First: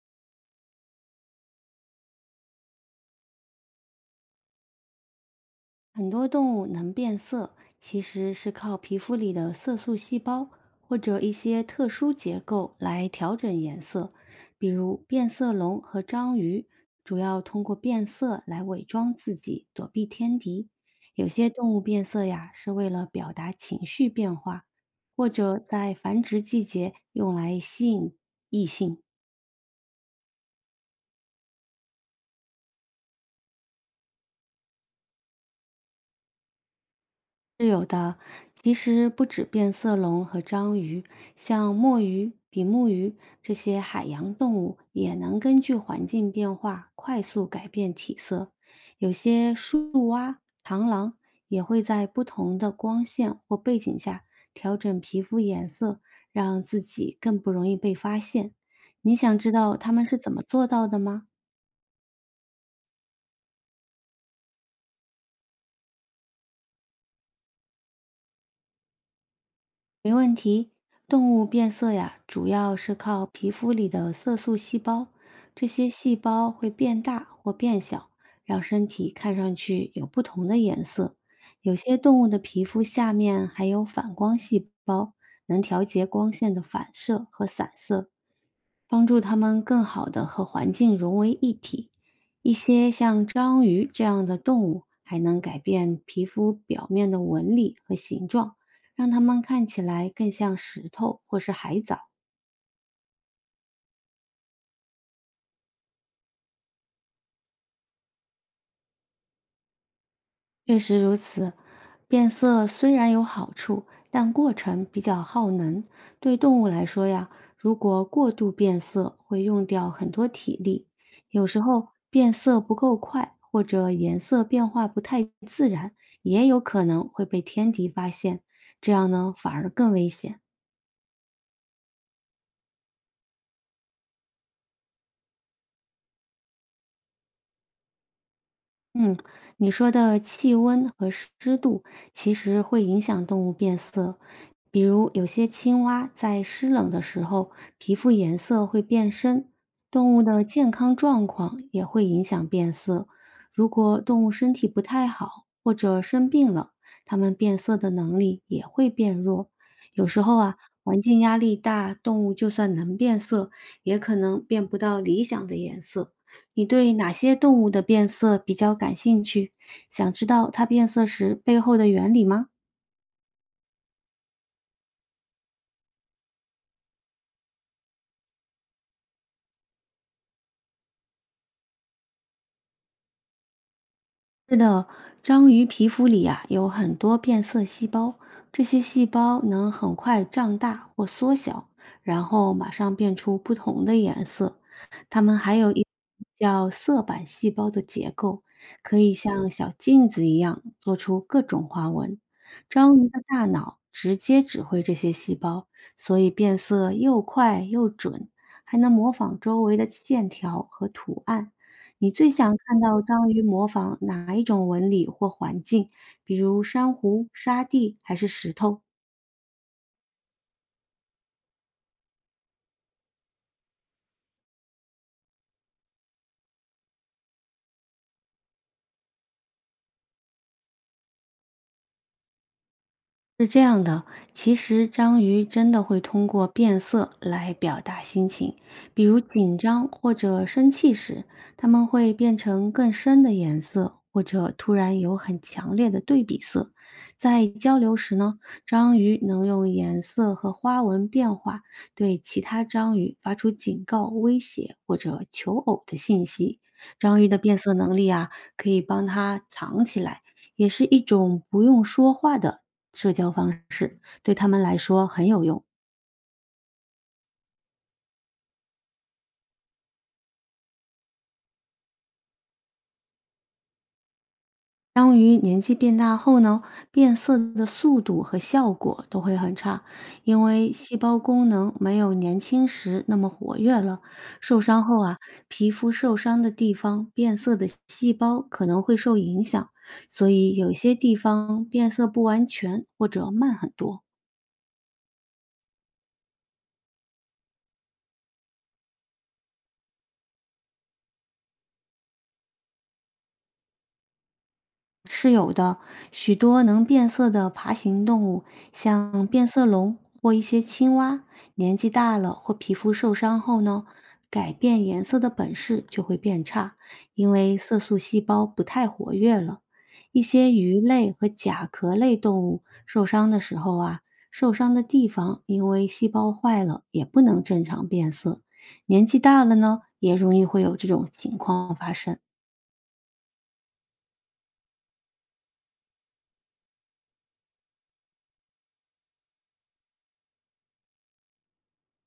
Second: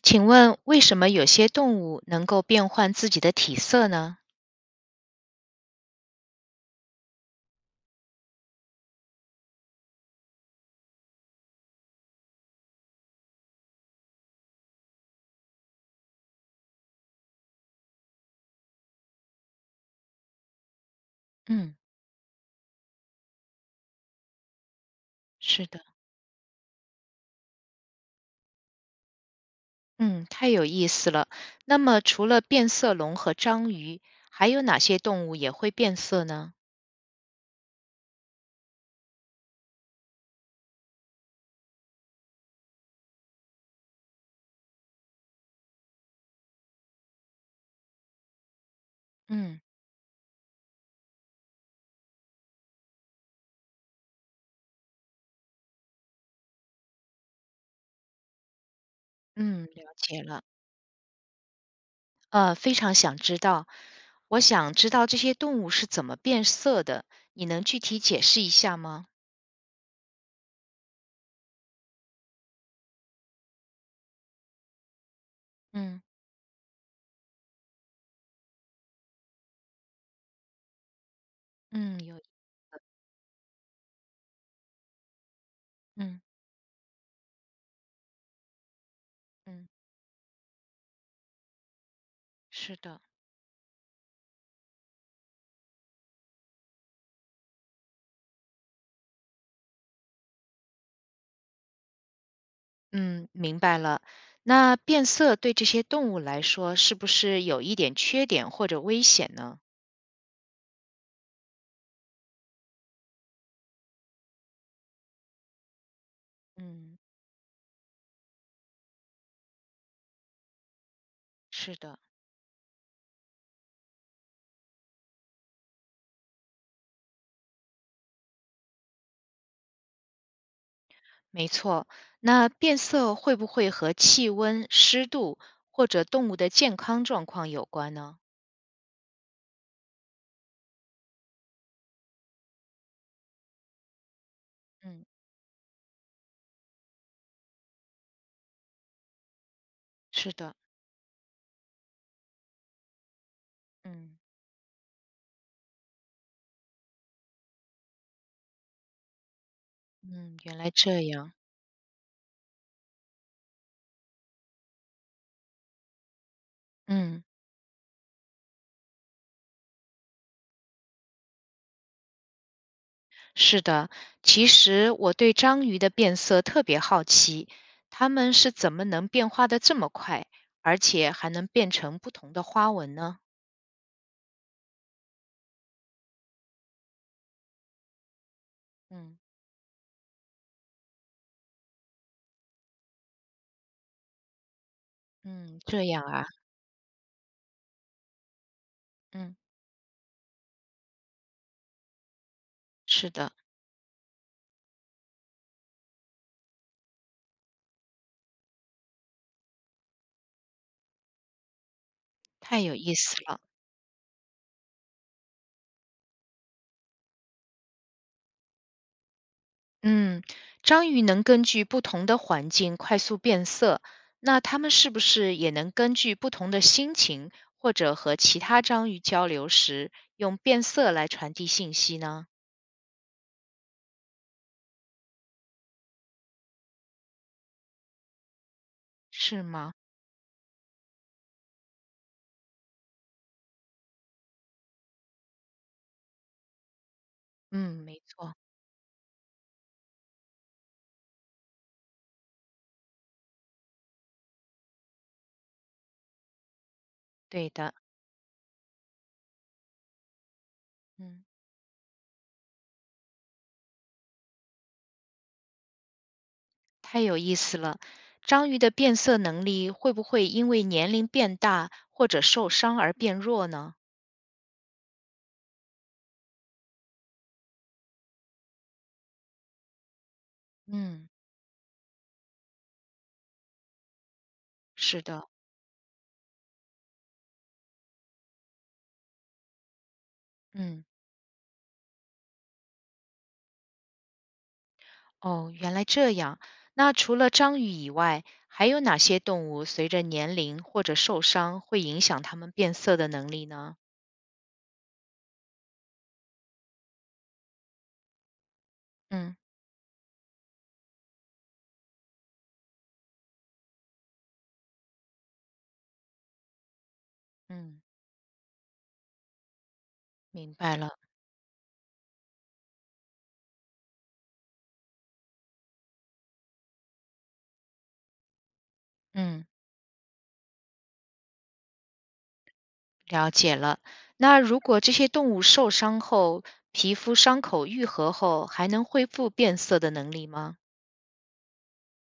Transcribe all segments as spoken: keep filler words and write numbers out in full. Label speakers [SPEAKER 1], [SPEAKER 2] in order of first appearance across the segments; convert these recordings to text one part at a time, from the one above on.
[SPEAKER 1] 请问为什么有些动物能够变换自己的体色呢？
[SPEAKER 2] 很多动物能变色，其实是靠皮肤里的色素细胞或者一些特殊结构来调整颜色，比如变色龙和章鱼，主要通过变色来伪装自己，躲避天敌。有些动
[SPEAKER 1] 嗯，
[SPEAKER 2] 物变色呀，是为了表达情绪变化，或者
[SPEAKER 1] 是的，
[SPEAKER 2] 在繁殖季节用来吸引异性。
[SPEAKER 1] 嗯，太有意思了。那么除了变色龙和章鱼，还有哪些动物也会变色呢？
[SPEAKER 2] 是有的，其实不止变色龙和章鱼，像墨鱼、比目鱼这些海洋动物也能根据环境变化快速改变体色。有些
[SPEAKER 1] 嗯
[SPEAKER 2] 树蛙、螳螂也会在不同的光线或背景下调整皮肤颜色，让自己更不容易被发现。你想知
[SPEAKER 1] 嗯，
[SPEAKER 2] 道它
[SPEAKER 1] 了
[SPEAKER 2] 们是
[SPEAKER 1] 解
[SPEAKER 2] 怎么
[SPEAKER 1] 了。
[SPEAKER 2] 做到的吗？
[SPEAKER 1] 呃，非常想知道，我想知道这些动物是怎么变色的，你能具体解释一下吗？
[SPEAKER 2] 没问题，动物变色呀，主要是靠皮肤里的色素细胞，这些
[SPEAKER 1] 嗯
[SPEAKER 2] 细胞会变大或变小，让身体看上去有不同的颜色。有些
[SPEAKER 1] 嗯，
[SPEAKER 2] 动
[SPEAKER 1] 有，
[SPEAKER 2] 物的皮肤下面还有反光细胞，能调节
[SPEAKER 1] 嗯
[SPEAKER 2] 光线的反射和散射。帮助它们
[SPEAKER 1] 嗯，
[SPEAKER 2] 更好的和环境融为一体。一
[SPEAKER 1] 是
[SPEAKER 2] 些
[SPEAKER 1] 的。
[SPEAKER 2] 像章鱼这样的动物还能改变皮肤表面的纹理和形状，让它们看起来更像石头或是海藻。
[SPEAKER 1] 嗯，明白了。那变色对这些动物来说，是不是有一点缺点或者危险呢？
[SPEAKER 2] 确实如此，变色虽然有好处，但过程比较耗能。对动物来
[SPEAKER 1] 嗯，
[SPEAKER 2] 说呀，如果过度变色，会用掉很多体力。有时
[SPEAKER 1] 是
[SPEAKER 2] 候
[SPEAKER 1] 的。
[SPEAKER 2] 变色不够快，或者颜色变化不太自然，也有可能会被天敌发现，这样呢反而更危险。
[SPEAKER 1] 没错，那变色会不会和气温、湿度或者动物的健康状况有关呢？
[SPEAKER 2] 嗯，你说的气温和湿度其实会影响动物变色，比
[SPEAKER 1] 嗯，
[SPEAKER 2] 如有些青蛙在湿冷的时候，皮肤颜色会变深，动物
[SPEAKER 1] 是
[SPEAKER 2] 的
[SPEAKER 1] 的，
[SPEAKER 2] 健康状况也会影响变色。如果
[SPEAKER 1] 嗯
[SPEAKER 2] 动物身体不太好或者生病了，它们变色的能力也会变弱。有时候
[SPEAKER 1] 嗯，
[SPEAKER 2] 啊，
[SPEAKER 1] 原来
[SPEAKER 2] 环
[SPEAKER 1] 这
[SPEAKER 2] 境
[SPEAKER 1] 样。
[SPEAKER 2] 压力大，动物就算能变色，也可能变不到理想的颜色。你对哪
[SPEAKER 1] 嗯，
[SPEAKER 2] 些动物的变色比较感兴趣？想知道它变色时背后的原理吗？
[SPEAKER 1] 是的。其实我对章鱼的变色特别好奇，它们是怎么能变化的这么快，而且还能变成不同的花纹呢？
[SPEAKER 2] 是的，章鱼皮肤里啊有很多变色细胞，这些细
[SPEAKER 1] 嗯。
[SPEAKER 2] 胞能很快胀大或缩小，然后马上变出不同的颜色。它们还
[SPEAKER 1] 嗯，
[SPEAKER 2] 有
[SPEAKER 1] 这
[SPEAKER 2] 一
[SPEAKER 1] 样啊，
[SPEAKER 2] 叫色板细胞的结构，可以
[SPEAKER 1] 嗯，
[SPEAKER 2] 像小镜子一样做出各种花纹。章鱼
[SPEAKER 1] 是
[SPEAKER 2] 的
[SPEAKER 1] 的，
[SPEAKER 2] 大脑直接指挥这些细胞，所以变色又快又准，还能模仿周围的线条和图案。你最想
[SPEAKER 1] 太有
[SPEAKER 2] 看
[SPEAKER 1] 意
[SPEAKER 2] 到
[SPEAKER 1] 思
[SPEAKER 2] 章鱼
[SPEAKER 1] 了。
[SPEAKER 2] 模仿哪一种纹理或环境？比如珊瑚、沙地还是石头？
[SPEAKER 1] 嗯，章鱼能根据不同的环境快速变色，那它们是不是也能根据不同的心情，或者和其他章鱼交流时，用变色来传递信息呢？
[SPEAKER 2] 是这样的，其实章鱼真的会通过变色来表达心情，比如
[SPEAKER 1] 是
[SPEAKER 2] 紧
[SPEAKER 1] 吗？
[SPEAKER 2] 张或者生气时，它们会变成更深的颜色，或者突然有很强烈的对比色。在交
[SPEAKER 1] 嗯，
[SPEAKER 2] 流
[SPEAKER 1] 没
[SPEAKER 2] 时
[SPEAKER 1] 错，
[SPEAKER 2] 呢，章鱼能用颜色和花纹变化对其他章鱼发出警告、威胁或者求偶的信息。章鱼的
[SPEAKER 1] 对
[SPEAKER 2] 变色
[SPEAKER 1] 的。
[SPEAKER 2] 能力啊，可以帮它藏起来，也是一
[SPEAKER 1] 嗯，
[SPEAKER 2] 种不用说话的社交方式对他们来说很有用。
[SPEAKER 1] 太有意思了。章鱼的变色能力会不会因为年龄变大或者受伤而变弱呢？
[SPEAKER 2] 章鱼年纪变大后呢，变色的速度和效果都会很差，因为细
[SPEAKER 1] 嗯，
[SPEAKER 2] 胞功能没有年轻时那么活跃了。受伤
[SPEAKER 1] 是
[SPEAKER 2] 后啊，
[SPEAKER 1] 的，
[SPEAKER 2] 皮肤受伤的地方变色的细胞可能会受影响，所以有
[SPEAKER 1] 嗯。
[SPEAKER 2] 些地方变色不完全或者慢很多。
[SPEAKER 1] 哦，原来这样。那除了章鱼以外，还有哪些动物随着年龄或者受伤会影响它们变色的能力呢？
[SPEAKER 2] 是有的，许多能变色的爬行动物，像
[SPEAKER 1] 嗯
[SPEAKER 2] 变色龙或一些青蛙，年纪大了或皮肤受伤后呢，改变颜色的本事就会变差，因为色
[SPEAKER 1] 嗯，
[SPEAKER 2] 素细胞不太活跃了。一些
[SPEAKER 1] 明白
[SPEAKER 2] 鱼
[SPEAKER 1] 了。
[SPEAKER 2] 类和甲壳类动物受伤的时候啊，受伤的地方因为细胞坏了，也不能正常变色。年纪大
[SPEAKER 1] 嗯，
[SPEAKER 2] 了呢，也容易会有这种情况发生。
[SPEAKER 1] 了解了。那如果这些动物受伤后，皮肤伤口愈合后，还能恢复变色的能力吗？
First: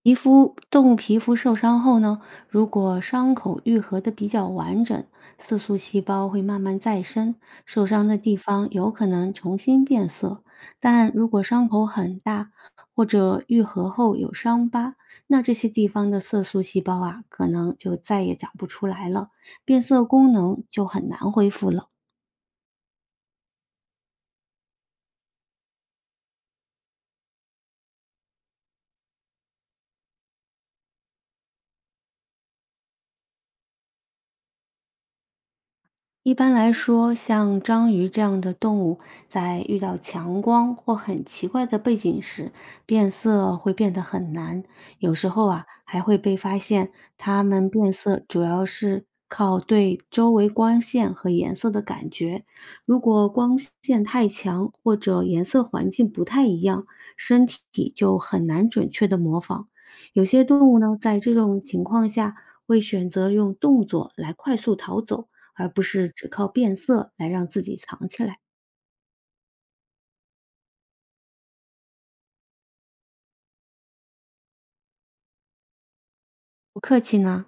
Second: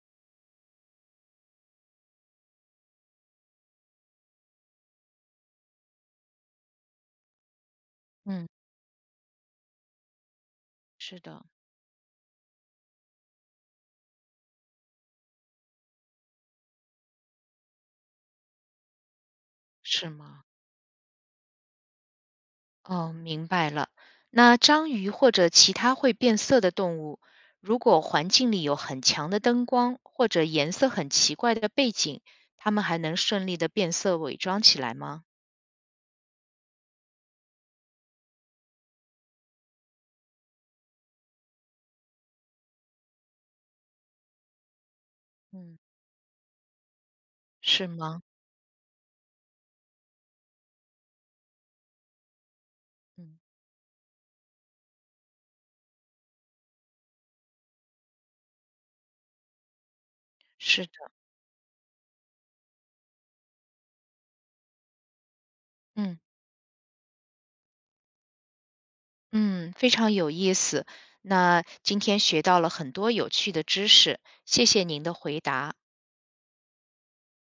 [SPEAKER 2] 皮肤动物皮肤受伤后呢，如果伤口愈合的比较完整，色素细胞会慢慢再生，受伤的地
[SPEAKER 1] 嗯，
[SPEAKER 2] 方有可能重新变色。但
[SPEAKER 1] 是
[SPEAKER 2] 如果
[SPEAKER 1] 的，
[SPEAKER 2] 伤口很大，或者愈合后有伤疤，那这些地方的色素细胞啊，可能就再也长不出来了，变色
[SPEAKER 1] 是
[SPEAKER 2] 功
[SPEAKER 1] 吗？
[SPEAKER 2] 能就很难恢复了。
[SPEAKER 1] 哦，明白了。那章鱼或者其他会变色的动物，如果环境里有很强的灯光或者颜色很奇怪的背景，它们还能顺利的变色伪装起来吗？
[SPEAKER 2] 一般来说，像章鱼这样的动物，在遇到强光或很奇怪的背景时，变色会变得很难。有时候啊，
[SPEAKER 1] 嗯，
[SPEAKER 2] 还会被发现它们
[SPEAKER 1] 是
[SPEAKER 2] 变色
[SPEAKER 1] 吗？
[SPEAKER 2] 主要是靠对周围光线和颜色的感觉。如果
[SPEAKER 1] 嗯，
[SPEAKER 2] 光线太强或者颜色环境不太一样，身体就很难准确的模仿。有些动物
[SPEAKER 1] 是的。
[SPEAKER 2] 呢，在这种情况下会选择用动作来快速逃走。而不是
[SPEAKER 1] 嗯
[SPEAKER 2] 只靠变色来让自己藏起来。
[SPEAKER 1] 嗯，非常有意思。那今天学到了很多有趣的知识，谢谢您的回答。
[SPEAKER 2] 不客气呢。